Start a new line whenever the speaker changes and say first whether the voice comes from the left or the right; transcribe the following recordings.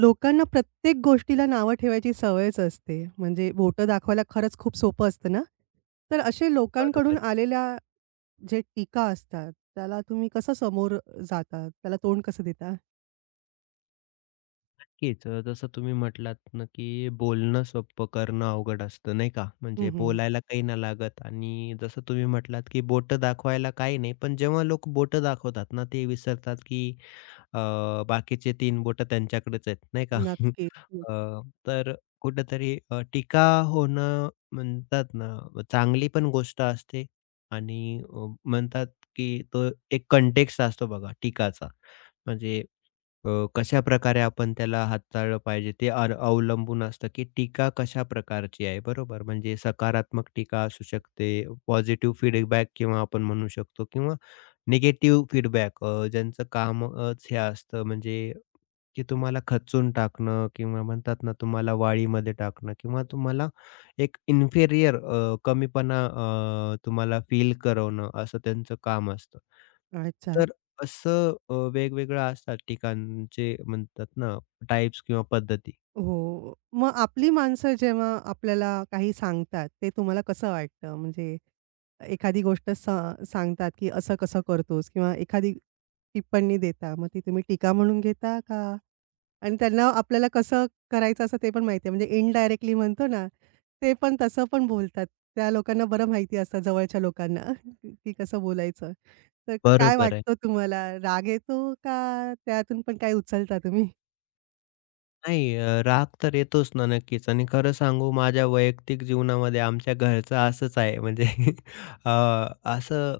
right: लोकांना प्रत्येक गोष्टीला नावं ठेवायची सवयच असते. म्हणजे बोटं दाखवायला खरंच खूप सोपं असतं ना. तर असे लोकांकडून
left: बरोबर.
right: आलेल्या जे टीका असतात, त्याला तुम्ही कसं समोर जाता? त्याला तोंड कसं देता?
left: नक्कीच. जसं तुम्ही म्हटलात ना, की बोलणं सोपं करणं अवघड असतं, नाही का?
right: हं,
left: म्हणजे
right: हं.
left: बोलायला काही नाही लागत आणि जसं तुम्ही म्हटलात, की बोटं दाखवायला काही नाही. पण जेव्हा लोक बोटं दाखवतात ना, ते विसरतात, की अ, बाकीचे 3 बोटं त्यांच्याकडेच आहेत, नाही का?
right: नक्कीच.
left: अ, तर कुठेतरी टीका होणं म्हणतात ना, चांगली पण गोष्ट असते आणि म्हणतात, की तो एक कंटेक्स्ट असतो बघा टीकाचा. म्हणजे अ, कशाप्रकारे आपण त्याला हाताळलं पाहिजे ते अवलंबून असतं, की टीका कशा प्रकारची आहे, बरोबर? म्हणजे सकारात्मक टीका असू शकते, पॉझिटिव्ह फीडबॅक किंवा आपण म्हणू शकतो किंवा निगेटिव्ह फीडबॅक ज्यांचं कामच हे असतं म्हणजे की तुम्हाला खचून टाकणं किंवा म्हणतात ना तुम्हाला वाळीमध्ये टाकणं किंवा तुम्हाला एक इन्फेरियर कमीपणा तुम्हाला फील करवणं असं त्यांचं काम असतं.
right: अच्छा.
left: तर असं वेगवेगळं असतात ठिकाणचे म्हणतात ना टाइप्स किंवा पद्धती.
right: हो. मग आपली माणसं जेव्हा आपल्याला काही सांगतात, ते तुम्हाला कसं वाटतं? म्हणजे एखादी गोष्ट सांगतात, की "असं कसं करतोस?" किंवा एखादी टिप्पणी देता, मग ती तुम्ही टीका म्हणून घेता का आणि त्यांना आपल्याला कसं करायचं असं ते पण माहिती आहे. म्हणजे इनडायरेक्टली म्हणतो ना, ते पण तसं पण बोलतात. त्या लोकांना बरं माहिती असतं जवळच्या लोकांना की कसं बोलायचं. तर काय
left: बरोबर आहे.
right: वाटतं तुम्हाला राग येतो का त्यातून पण काय उचलता तुम्ही?
left: नाही राग तर येतोच ना नक्कीच आणि खरं सांगू माझ्या वैयक्तिक जीवनामध्ये आमच्या घरचं असंच आहे म्हणजे अ, असं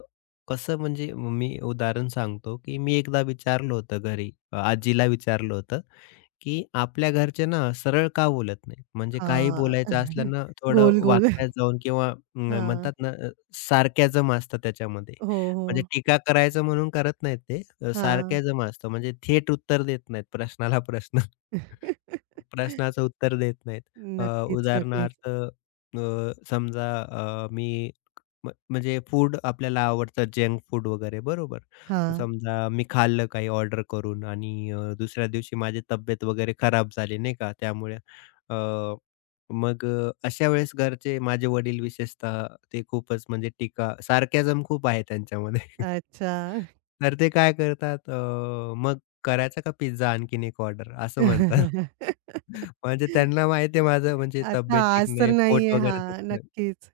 left: कसं म्हणजे मी उदाहरण सांगतो की मी एकदा विचारलं होतं घरी आजीला विचारलं होतं की आपल्या घरचे ना सरळ का बोलत नाहीत म्हणजे काही
right: हां.
left: बोलायचं असलं ना थोडं
right: गोल, गोल.
left: वाकड्यात जाऊन किंवा
right: हां.
left: म्हणतात ना सार्कॅझम असतं त्याच्यामध्ये
right: हो, हो.
left: म्हणजे टीका करायचं म्हणून करत नाहीत ते
right: हां.
left: सार्कॅझम असतं म्हणजे थेट उत्तर देत नाहीत प्रश्नाला प्रश्न प्रश्नाचं उत्तर देत नाहीत. अ,
right: नक्कीच, नक्कीच.
left: उदाहरणार्थ, समजा मी म्हणजे फूड आपल्याला आवडतं जंक फूड वगैरे बरोबर.
right: हां.
left: समजा मी खाल्लं काही ऑर्डर करून आणि दुसऱ्या दिवशी माझी तब्येत वगैरे खराब झाली नाही का त्यामुळे अ, मग अशा वेळेस घरचे माझे वडील विशेषतः ते खूपच म्हणजे टीका सार्कॅझम खूप आहे त्यांच्यामध्ये.
right: अच्छा.
left: तर ते काय करतात "मग करायचा का पिझ्झा आणखीन एक ऑर्डर?" असं म्हणतात. म्हणजे त्यांना माहिती आहे माझं म्हणजे
right: आता
left: तब्येत ठीक
right: आज तर
left: नाही, पोट
right: नाहीये.
left: वगैरे
right: हां,
left: दुखतंय.
right: नक्कीच.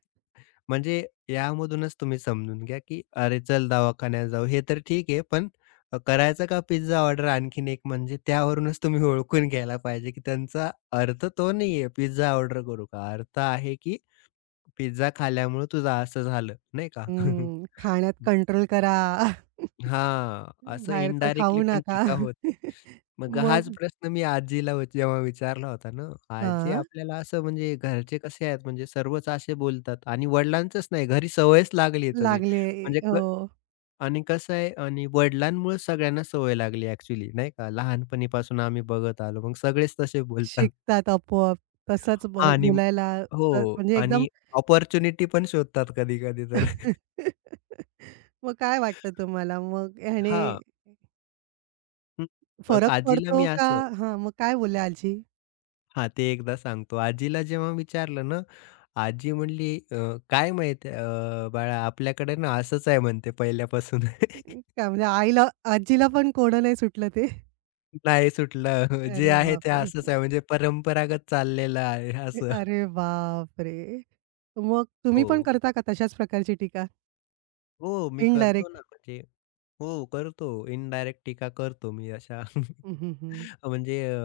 left: म्हणजे यामधूनच तुम्ही समजून घ्या, की "अरे चल दवाखान्यात जाऊ." हे तर ठीक आहे, पण करायचा का पिझ्झा ऑर्डर आणखीन एक म्हणजे त्यावरूनच तुम्ही ओळखून घ्यायला पाहिजे, की त्यांचा अर्थ तो नाहीये पिझ्झा ऑर्डर करू का? अर्थ आहे, की पिझ्झा खाल्ल्यामुळे तुझं असं झालं, नाही का?
right: हं, खाण्यात कंट्रोल करा.
left: हां, असं
right: बाहेरचं खाऊ
left: इनडायरेक्टली पण
right: नका.
left: टीका होते. मग हाच
right: मग
left: प्रश्न मी आजीला जेव्हा विचारला होता ना, आजी
right: हां,
left: आपल्याला असं म्हणजे घरचे कसे आहेत म्हणजे सर्वच असे बोलतात आणि वडिलांचंच नाही घरी सवयच लागली आहे तशी.
right: लागले.
left: म्हणजे
right: हो,
left: क आणि कसं आहे आणि वडिलांमुळेच सगळ्यांना सवय लागली ॲक्चुअली नाही का. लहानपणीपासून आम्ही बघत आलो. मग सगळेच तसे बोलतात.
right: शिकतात आपोआप. तसंच
left: हां आणि
right: बोलायला
left: हो
right: तर म्हणजे एकदम
left: आणि अपॉर्च्युनिटी पण शोधतात कधी-कधी तर.
right: मग काय वाटतं तुम्हाला? मग ह्याने
left: हां. हं. मग
right: फरक
left: आजीला
right: पडतो
left: मी
right: का?
left: असं
right: हां, मग काय बोलल्या आजी?
left: हा, ते एकदा सांगतो. आजीला जेव्हा विचारलं ना, आजी म्हणली, काय माहीत बाळा आपल्याकडे ना असंच आहे म्हणते पहिल्यापासून.
right: काय म्हणजे आजीला पण कोडं नाही सुटलं ते?
left: नाही सुटलं. जे
right: अरे
left: आहे ते
right: बापरे!
left: असंच आहे म्हणजे परंपरागत चाललेलं आहे असं."
right: अरे बापरे! मग तुम्ही पण
left: हो,
right: करता का तशाच प्रकारची टीका?
left: हो, मी करतो
right: इनडायरेक्ट?
left: ना म्हणजे हो, करतो. इनडायरेक्ट टीका करतो मी अशा.
right: हं, हं, हं.
left: म्हणजे अ,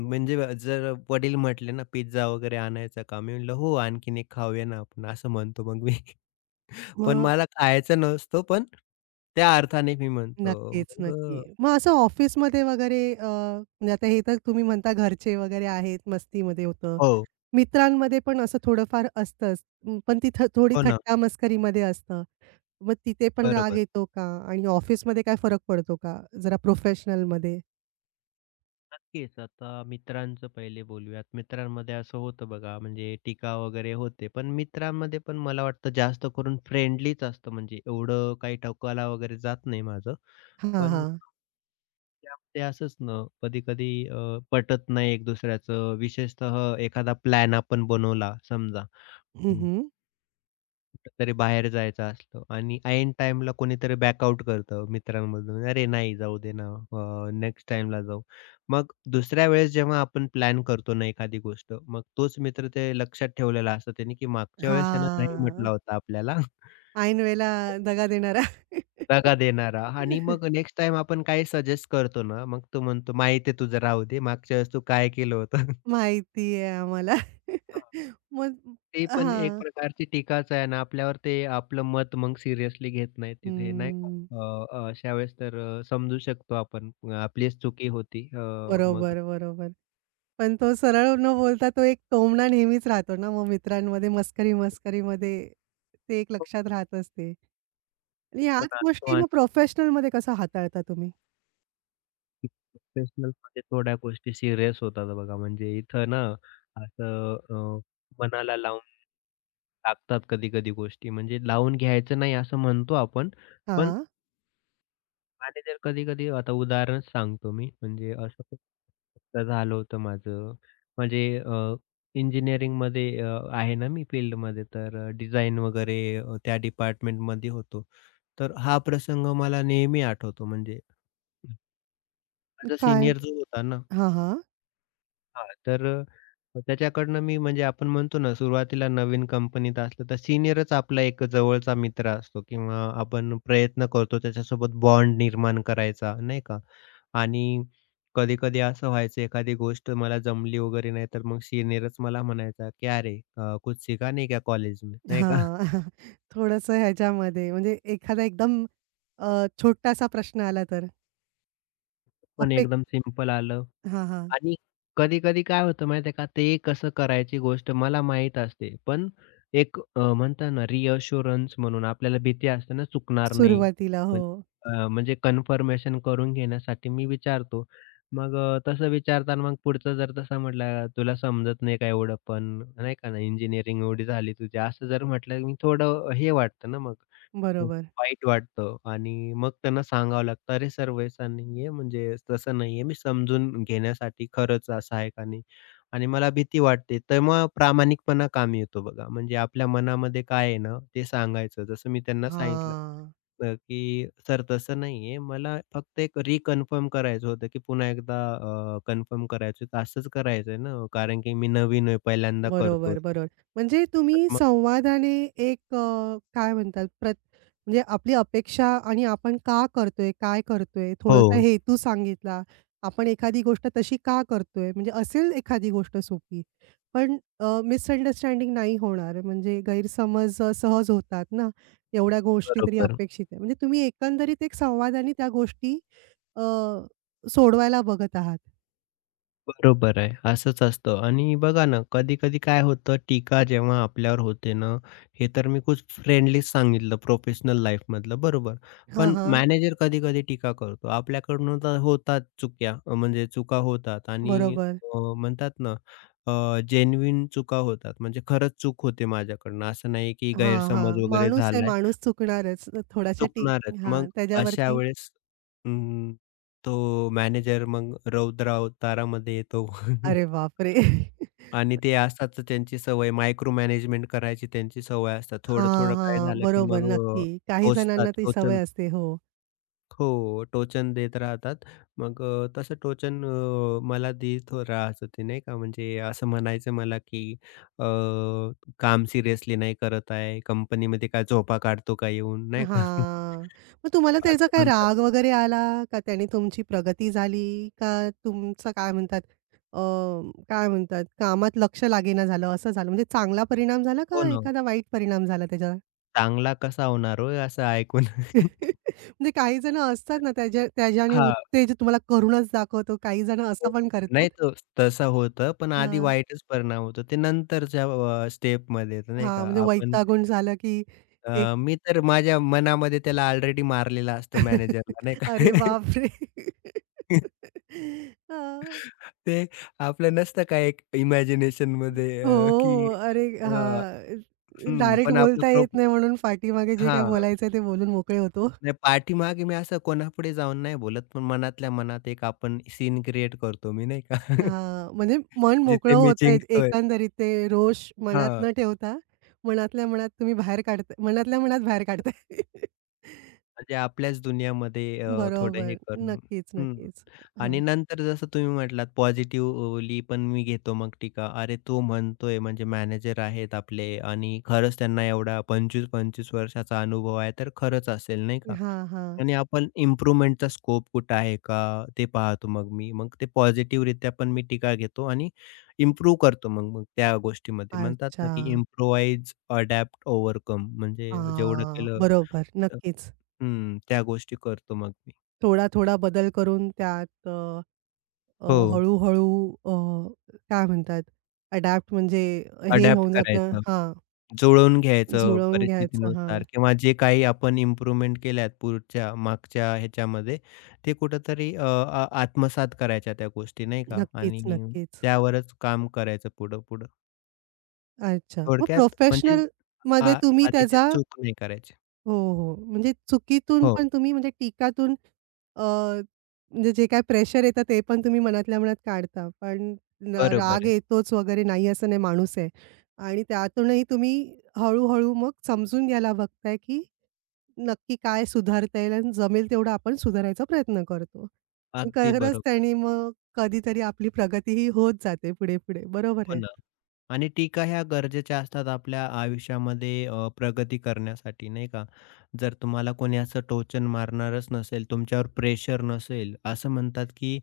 left: म्हणजे जर वडील म्हटले ना, "पिझ्झा वगैरे आणायचा का?" मी म्हटलं, "हो, आणखीन एक खाऊया ना आपण." असं म्हणतो मग मी. पण
right: मग
left: मला खायचं नसतो, पण त्या अर्थाने मी म्हणतो.
right: नक्कीच,
left: मग
right: नक्की.
left: अ
right: मग असं ऑफिसमध्ये वगैरे म्हणजे आता हे तर तुम्ही म्हणता घरचे वगैरे आहेत, मस्तीमध्ये होतं.
left: हो,
right: मित्रांमध्ये पण असं थोडंफार असतंच. अं, पण ती थोडी
left: हो ना.
right: थट्टा-मस्करीमध्ये असतं. मग तिथे पण राग
left: बरोबर.
right: येतो का? आणि ऑफिसमध्ये काय फरक पडतो का? जरा प्रोफेशनलमध्ये?
left: नक्कीच. आता मित्रांचं पहिले बोलूयात. मित्रांमध्ये असं होतं बघा, म्हणजे टीका वगैरे होते. पण मित्रांमध्ये पण मला वाटतं जास्त करून फ्रेंडलीच असतं. म्हणजे एवढं काही टोकाला वगैरे जात नाही माझं.
right: हां,
left: पण
right: हां.
left: त्यामध्ये असंच ना, कधी-कधी पटत नाही एक दुसऱ्याचं. विशेषतः एखादा प्लॅन आपण बनवला समजा.
right: हं, हं.
left: कुठेतरी बाहेर जायचं असलं आणि ऐन टाईमला कोणीतरी बॅकआउट करतं मित्रांमधून, म्हणजे "अरे नाही जाऊ दे ना, नेक्स्ट टाईमला जाऊ." मग दुसऱ्या वेळेस जेव्हा आपण प्लॅन करतो ना एखादी गोष्ट, मग तोच मित्र ते लक्षात ठेवलेला असतो त्याने, की मागच्या वेळेस ह्यानं नाही
right: हां.
left: म्हटला होता आपल्याला
right: ऐन वेळेला दगा देणारा.
left: दगा देणारा आणि मग नेक्स्ट टाईम आपण काही सजेस्ट करतो ना, मग तो म्हणतो, "माहिती आहे तुझं, राहू दे. मागच्या वेळेस तू काय केलं होतं?"
right: माहिती आहे आम्हाला.
left: हां.
right: मग
left: ते पण एक
right: हां.
left: प्रकारची टीकाच आहे ना आपल्यावर ते आपलं मत मग सीरियसली घेत नाहीत तिथे नाही का?
right: हं.
left: अ, अ, अशा वेळेस तर अ, समजू शकतो आपण आपलीच चुकी होती. अ, मग
right: बरोबर, बरोबर. पण तो सरळ न बोलता तो एक टोमणा नेहमीच राहतो ना, मग मित्रांमध्ये मस्करी-मस्करीमध्ये ते एक
left: हो,
right: लक्षात राहतच ते. आणि ह्याच
left: पण असतो
right: गोष्टी
left: आणि
right: मग प्रोफेशनलमध्ये कसं हाताळता तुम्ही?
left: प्रोफेशनलमध्ये थोड्या गोष्टी सीरियस होतात बघा. म्हणजे इथं ना असं मनाला लावून टाकतात कधी-कधी गोष्टी म्हणजे लावून घ्यायचं नाही असं म्हणतो आपण. पण
right: हां,
left: मॅनेजर कधी-कधी आता उदाहरणच सांगतो मी, म्हणजे असं खूप एकदा झालं होतं माझं. म्हणजे अ, इंजिनिअरिंगमध्ये अ, आहे ना मी फील्डमध्ये, तर डिझाइन वगैरे त्या डिपार्टमेंटमध्ये होतो. तर हा प्रसंग मला नेहमी आठवतो म्हणजे माझा
right: काय?
left: सीनियर जो होता ना
right: हां, हां.
left: हां, तर त्याच्याकडनं मी म्हणजे आपण म्हणतो ना, सुरुवातीला नवीन कंपनीत असलं तर सीनियरच आपला एक जवळचा मित्र असतो किंवा आपण प्रयत्न करतो त्याच्यासोबत बॉन्ड निर्माण करायचा, नाही का? आणि कधी-कधी असं व्हायचं एखादी गोष्ट मला जमली वगैरे नाही, तर मग सीनियरच मला म्हणायचा, "क्या रे! कुछ सीखा नहीं क्या कॉलेज में?" नाही का?
right: हां. थोडंसं ह्याच्यामध्ये म्हणजे एखादा एकदम अ, छोटासा प्रश्न आला तर?
left: पण
right: अपेक
left: एकदम सिंपल आलं
right: हां, हां.
left: आणि कधी-कधी काय होतं माहिती आहे का, ते कसं करायची गोष्ट मला माहीत असते. पण एक म्हणतात ना रिअश्युरन्स म्हणून आपल्याला भीती असते ना, चुकणार नाही.
right: सुरुवातीला. हो,
left: पण म्हणजे कन्फर्मेशन करून घेण्यासाठी मी विचारतो. तसं विचारताना मग पुढचं जर तसा म्हटला, "तुला समजत नाही का एवढं पण, नाही का ना, इंजिनिअरिंग एवढी झाली तुझी." असं जर म्हटलं, मी थोडं हे वाटतं ना मग. हो.
right: बरोबर.
left: वाईट वाटतं आणि मग त्यांना सांगावं लागतं, "अरे सर वैसा नाही आहे, म्हणजे तसं नाही आहे, मी समजून घेण्यासाठी खरंच सहायकाने आणि मला भीती वाटते." तर मग प्रामाणिकपणा कामी येतो बघा. म्हणजे आपल्या मनामध्ये काय आहे ना, ते सांगायचं. जसं मी त्यांना सांगितलं
right: हां.
left: की "सर तसं नाही मला फक्त एक रिकन्फर्म करायचं होतं, की पुन्हा एकदा कन्फर्म करायचं होतं. असंच करायचं ना, कारण की मी नवीन आहे, पहिल्यांदा करतोय."
right: बरोबर, बरोबर. म्हणजे
left: तर
right: तुम्ही
left: मग
right: संवादाने एक काय म्हणतात म्हणजे आपली अपेक्षा आणि आपण का करतोय, काय करतोय,
left: हो,
right: थोडासा हेतू सांगितला. आपण एखादी गोष्ट तशी का करतोय, म्हणजे असेल एखादी गोष्ट सोपी. पण मिसअंडरस्टँडिंग नाही होणार म्हणजे गैरसमज सहज होतात ना, एवढ्या गोष्टी तरी
left: बरोबर.
right: अपेक्षित आहे. म्हणजे तुम्ही एकंदरीत एक संवादाने त्या गोष्टी अ, सोडवायला बघत आहात.
left: बरोबर आहे. असंच असतं आणि बघा ना, कधी-कधी काय होतं टीका जेव्हा आपल्यावर होते ना, हे तर मी खूप फ्रेंडली सांगितलं प्रोफेशनल लाईफमधलं बरोबर.
right: हां,
left: पण
right: हां.
left: मॅनेजर कधी-कधी टीका करतो. आपल्याकडून होतात चुक्या म्हणजे चुका होतात आणि
right: बरोबर.
left: म्हणतात ना, जेन्युइन चुका होतात. म्हणजे खरंच चूक होते माझ्याकडनं. असं नाही की
right: हां,
left: गैरसमज
right: हां.
left: वगैरे
right: माणूस आहे,
left: झालाय.
right: माणूस चुकणारच. थोड्याशा
left: चुकणारच. मग
right: हां,
left: अशा
right: त्याच्यावरती
left: वेळेस अं, तो मॅनेजर मग रौद्र अवतारामध्ये येतो.
right: अरे बापरे!
left: आणि ते असतात त्यांची सवय मायक्रो मॅनेजमेंट करायची त्यांची सवय असतात.
right: हां,
left: थोडं-थोडं काय
right: हां.
left: झालं, की
right: बरोबर,
left: मग अ,
right: नक्की. काही
left: टोचतात
right: जणांना ती
left: टोचन
right: सवय असते. हो.
left: हो, टोचन देत राहतात. मग तसं टोचन मला देत राहायचं ते नाही का, म्हणजे असं म्हणायचं मला, की अ, काम सिरियसली नाही करत आहे, कंपनीमध्ये काय झोपा काढतो का येऊन नाही का?
right: हां. मग तुम्हाला त्याचा
left: असं
right: काय
left: म्हणतात.
right: राग वगैरे आला का त्याने तुमची प्रगती झाली का तुमचं काय म्हणतात अ, काय म्हणतात कामात लक्ष लागेना झालं, असं झालं? म्हणजे चांगला परिणाम झाला
left: हो
right: का
left: ना.
right: एखादा वाईट परिणाम झाला त्याचा?
left: चांगला कसा होणार हो असं ऐकून?
right: म्हणजे काही जण असतात ना त्याच्याने
left: हां.
right: उत्तेजित तुम्हाला करूनच दाखवतो. काही जण असं पण करतात.
left: नाही तर तसं होतं, पण आधी
right: हां,
left: वाईटच परिणाम होतो. ते नंतरच्या स्टेपमध्ये येतं नाही
right: हां,
left: का?
right: म्हणजे
left: आपण
right: वैतागून झालं, की एक
left: मी तर माझ्या मनामध्ये त्याला ऑलरेडी मारलेलं असतं मॅनेजरला नाही का?
right: अरे बापरे! हां.
left: ते आपलं नसतं का एक इमॅजिनेशनमध्ये
right: हो,
left: अ, की
right: हो. अरे
left: अ,
right: हां,
left: हं,
right: डायरेक्ट
left: पण आपलं
right: बोलता येत नाही म्हणून पाठीमागे जे काय
left: हां,
right: बोलायचं ते बोलून मोकळे होतो.
left: नाही पाठीमागे मी असं कोणापुढे जाऊन नाही बोलत, पण मनातल्या मनात एक आपण सीन क्रिएट करतो मी नाही का?
right: हां, म्हणजे मन मोकळं
left: जिथे मी
right: होतं आहे
left: जिंकतोय.
right: एकंदरीत ते रोष मनात
left: हां.
right: न ठेवता, मनातल्या मनात तुम्ही बाहेर काढताय मनातल्या मनात बाहेर काढताय.
left: म्हणजे आपल्याच दुनियामध्ये थोडं हे
right: बरोबर.
left: करून
right: नक्कीच,
left: हं.
right: नक्कीच. हां,
left: आणि नंतर जसं तुम्ही म्हटलात पॉझिटिव्हली पण मी घेतो मग टीका. अरे, तो म्हणतोय म्हणजे मॅनेजर आहेत आपले आणि खरंच त्यांना एवढा 25-25 वर्षाचा अनुभव आहे, तर खरंच असेल नाही का?
right: हां, हां.
left: आणि आपण इम्प्रूव्हमेंटचा स्कोप कुठं आहे का ते पाहतो मग मी. मग ते पॉझिटिव्हरित्या पण मी टीका घेतो आणि इम्प्रूव्ह करतो मग मग त्या गोष्टीमध्ये. म्हणतात
right: अच्छा.
left: ना, की इम्प्रोवाइज, अडॅप्ट, ओव्हरकम म्हणजे जेवढं
right: हां,
left: केलं
right: बरोबर.
left: तर
right: नक्कीच.
left: हं, त्या गोष्टी करतो मग मी.
right: थोडा-थोडा बदल करून त्यात अ, अ,
left: हो,
right: हळू-हळू अ, काय म्हणतात अडॅप्ट म्हणजे हे
left: अडॅप्ट
right: होऊन जातं
left: करायचं.
right: हां,
left: जुळवून घ्यायचं
right: जुळवून घ्यायचं. हां,
left: परिस्थितीनुसार किंवा जे काही आपण इम्प्रूव्हमेंट केल्यात पुढच्या मागच्या ह्याच्यामध्ये, ते कुठेतरी अ, आ आत्मसात करायच्या त्या गोष्टी नाही का
right: नक्कीच,
left: आणि
right: नक्कीच.
left: त्यावरच काम करायचं पुढं-पुढं.
right: अच्छा. मग
left: थोडक्यात म्हणजे
right: प्रोफेशनलमध्ये
left: आ
right: तुम्ही
left: आधीची
right: त्याचा
left: चूक नाही करायची.
right: हो, हो. म्हणजे चुकीतून
left: हो,
right: पण तुम्ही म्हणजे टीकातून अ, म्हणजे जे काही प्रेशर येतं ते पण तुम्ही मनातल्या मनात काढता. पण न
left: बरोबर
right: राग
left: आहे.
right: येतोच वगैरे नाही असं नाही माणूस आहे. आणि त्यातूनही तुम्ही हळू मग समजून घ्यायला बघताय, की नक्की काय सुधारता येईल आणि जमेल तेवढा आपण सुधारायचा प्रयत्न करतो.
left: अगदी
right: खरंच
left: बरोबर.
right: त्याने मग कधीतरी आपली प्रगतीही होत जाते पुढे-पुढे. बरोबर
left: हो
right: आहे.
left: ना. आणि टीका ह्या गरजेच्या असतात आपल्या आयुष्यामध्ये प्रगती करण्यासाठी नाही का? जर तुम्हाला कोणी असं टोचन मारणारच नसेल, तुमच्यावर प्रेशर नसेल, असं म्हणतात की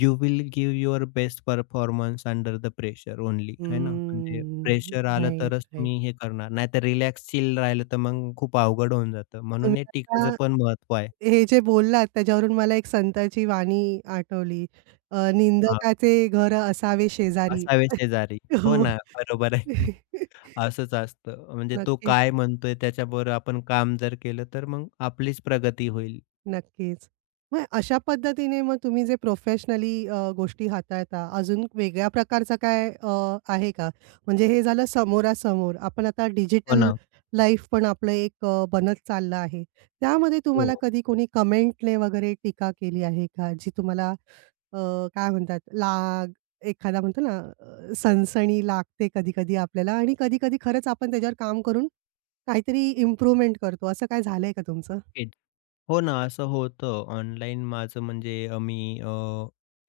left: "you will give your best performance under the pressure only." आहे ना? म्हणजे
right: हम्म.
left: प्रेशर आलं तरच
right: राइट,
left: तुम्ही हे करणार, नाहीतर रिलॅक्स चिल राहिलं तर मग खूप अवघड होऊन जातं.
right: तुम्ही
left: म्हणून हे
right: आता
left: टीकेचं पण महत्त्व आहे.
right: हे जे बोललात त्याच्यावरून मला एक संताची वाणी आठवली.
left: हां,
right: निंदकाचे घर असावे शेजारी.
left: असावे शेजारी. हो
right: हो.
left: ना, बरोबर आहे. असंच असतं. म्हणजे तो
right: नक्कीच,
left: काय म्हणतोय त्याच्याबरोबर आपण काम जर केलं तर मग आपलीच प्रगती होईल.
right: नक्कीच. मग अशा पद्धतीने मग तुम्ही जे प्रोफेशनली गोष्टी हाताळता, अजून वेगळ्या प्रकारचा काय आहे का? म्हणजे हे झालं समोरासमोर. आपण आता
left: हो
right: डिजिटल
left: ना.
right: लाईफ पण आपलं एक बनत चाललं आहे. त्यामध्ये तुम्हाला
left: हो.
right: कधी कोणी कमेंटने वगैरे टीका केली आहे का? जी तुम्हाला अ, काय म्हणतात एखादा म्हणतो ना सनसनी लागते कधी-कधी आपल्याला आणि कधी-कधी खरंच आपण त्याच्यावर काम करून काहीतरी इम्प्रूव्हमेंट करतो. असं काय झालंय का तुमचं?
left: हो ना, असं होतं. ऑनलाईन माझं म्हणजे अ, मी अ,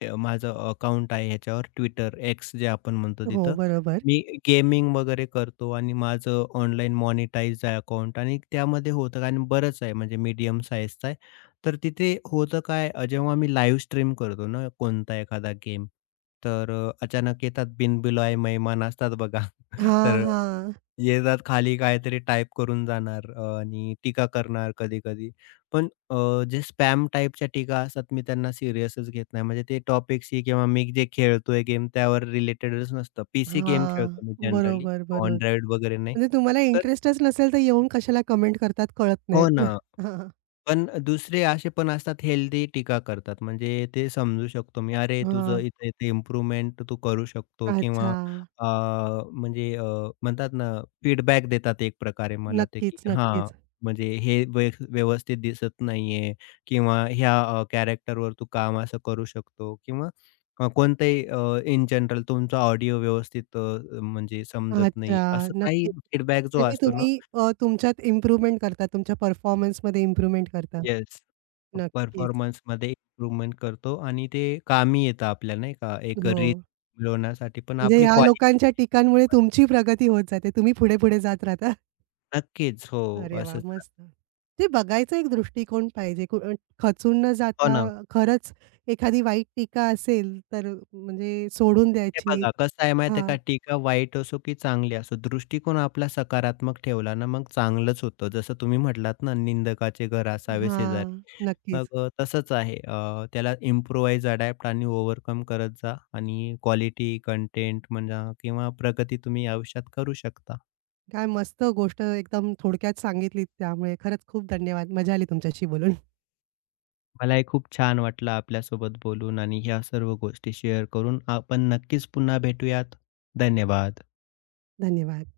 left: अ, माझं अकाउंट आहे ह्याच्यावर Twitter, X जे आपण म्हणतो
right: हो,
left: तिथं.
right: बरोबर.
left: मी गेमिंग वगैरे करतो आणि माझं ऑनलाईन मॉनिटाइज्ड आहे अकाउंट आणि त्यामध्ये होतं काय आणि बरंच आहे म्हणजे मीडियम साईजचं आहे. तर तिथे होतं काय जेव्हा मी लाईव्ह स्ट्रीम करतो ना कोणता एखादा गेम, तर अचानक येतात बिनबुलाए मेहमान असतात बघा.
right: हां,
left: तर
right: हां.
left: येतात खाली काहीतरी टाइप करून जाणार आणि टीका करणार कधी-कधी. पण जे स्पॅम टाइपच्या टीका असतात मी त्यांना सीरियसच घेत नाही. म्हणजे ते टॉपिकशी किंवा मी जे खेळतोय गेम त्यावर रिलेटेडच नसतं. पीसी गेम
right: हां.
left: खेळतो मी जनरली,
right: बरोबर, बरोबर.
left: Android वगैरे नाही.
right: म्हणजे तुम्हाला
left: तर
right: इंटरेस्टच नसेल तर येऊन कशाला कमेंट करतात कळत नाही.
left: हो ना.
right: हां,
left: पण दुसरे असे पण असतात हेल्दी टीका करतात. म्हणजे ते समजू शकतो मी, "अरे, तुझं
right: हां.
left: इथे-इथे इम्प्रूव्हमेंट तू करू शकतो" किंवा
right: अच्छा.
left: अ, म्हणजे म्हणतात ना फीडबॅक देतात एक प्रकारे मला ते, की
right: नक्कीच,
left: हां,
right: नक्कीच.
left: म्हणजे हे व्यवस्थित दिसत नाहीये किंवा ह्या कॅरेक्टरवर तू काम असं करू शकतो किंवा कोणतंही इन जनरल तुमचा ऑडिओ व्यवस्थित म्हणजे समजत नाही.
right: अच्छा.
left: असं काही
right: नक्कीच.
left: फीडबॅक जो
right: त्यांनी
left: असतो ना
right: तुम्ही तुमच्यात इम्प्रूव्हमेंट करता. तुमच्या परफॉर्मन्समध्ये इम्प्रूव्हमेंट करता.
left: येस.
right: नक्कीच.
left: परफॉर्मन्समध्ये इम्प्रूव्हमेंट करतो आणि ते कामी येतं आपल्याला नाही का, एक
right: हो.
left: रीच मिळवण्यासाठी पण
right: म्हणजे
left: आपली
right: ह्या
left: क्वालिटी
right: लोकांच्या टीकांमुळे तुमची प्रगती होत जाते. तुम्ही पुढे-पुढे जात राहता.
left: नक्कीच. हो,
right: अरे वा,
left: असंच
right: मस्त.
left: राहतं.
right: ते बघायचा एक दृष्टिकोन पाहिजे. खचून न
left: हो
right: जाता
left: ना.
right: खरंच एखादी वाईट टीका असेल तर म्हणजे सोडून
left: हे
right: द्यायची.
left: बघा कसं आहे माहिती आहे
right: हां,
left: का, टीका वाईट असो की चांगली असो, दृष्टिकोन आपला सकारात्मक ठेवला ना, मग चांगलंच होतं. जसं तुम्ही म्हटलात ना, "निंदकाचे घर असावे
right: हां.
left: शेजारी."
right: नक्कीच.
left: तसंच आहे. त्याला इम्प्रूव्हाइज, अडॅप्ट आणि ओव्हरकम करत जा आणि क्वालिटी कंटेंट म्हणा किंवा प्रगती तुम्ही आयुष्यात करू शकता.
right: काय मस्त गोष्ट एकदम थोडक्यात सांगितलीत त्यामुळे खरंच खूप धन्यवाद. मजा आली तुमच्याशी बोलून.
left: मलाही खूप छान वाटलं आपल्यासोबत बोलून आणि ह्या सर्व गोष्टी शेअर करून. आपण नक्कीच पुन्हा भेटूयात. धन्यवाद.
right: धन्यवाद.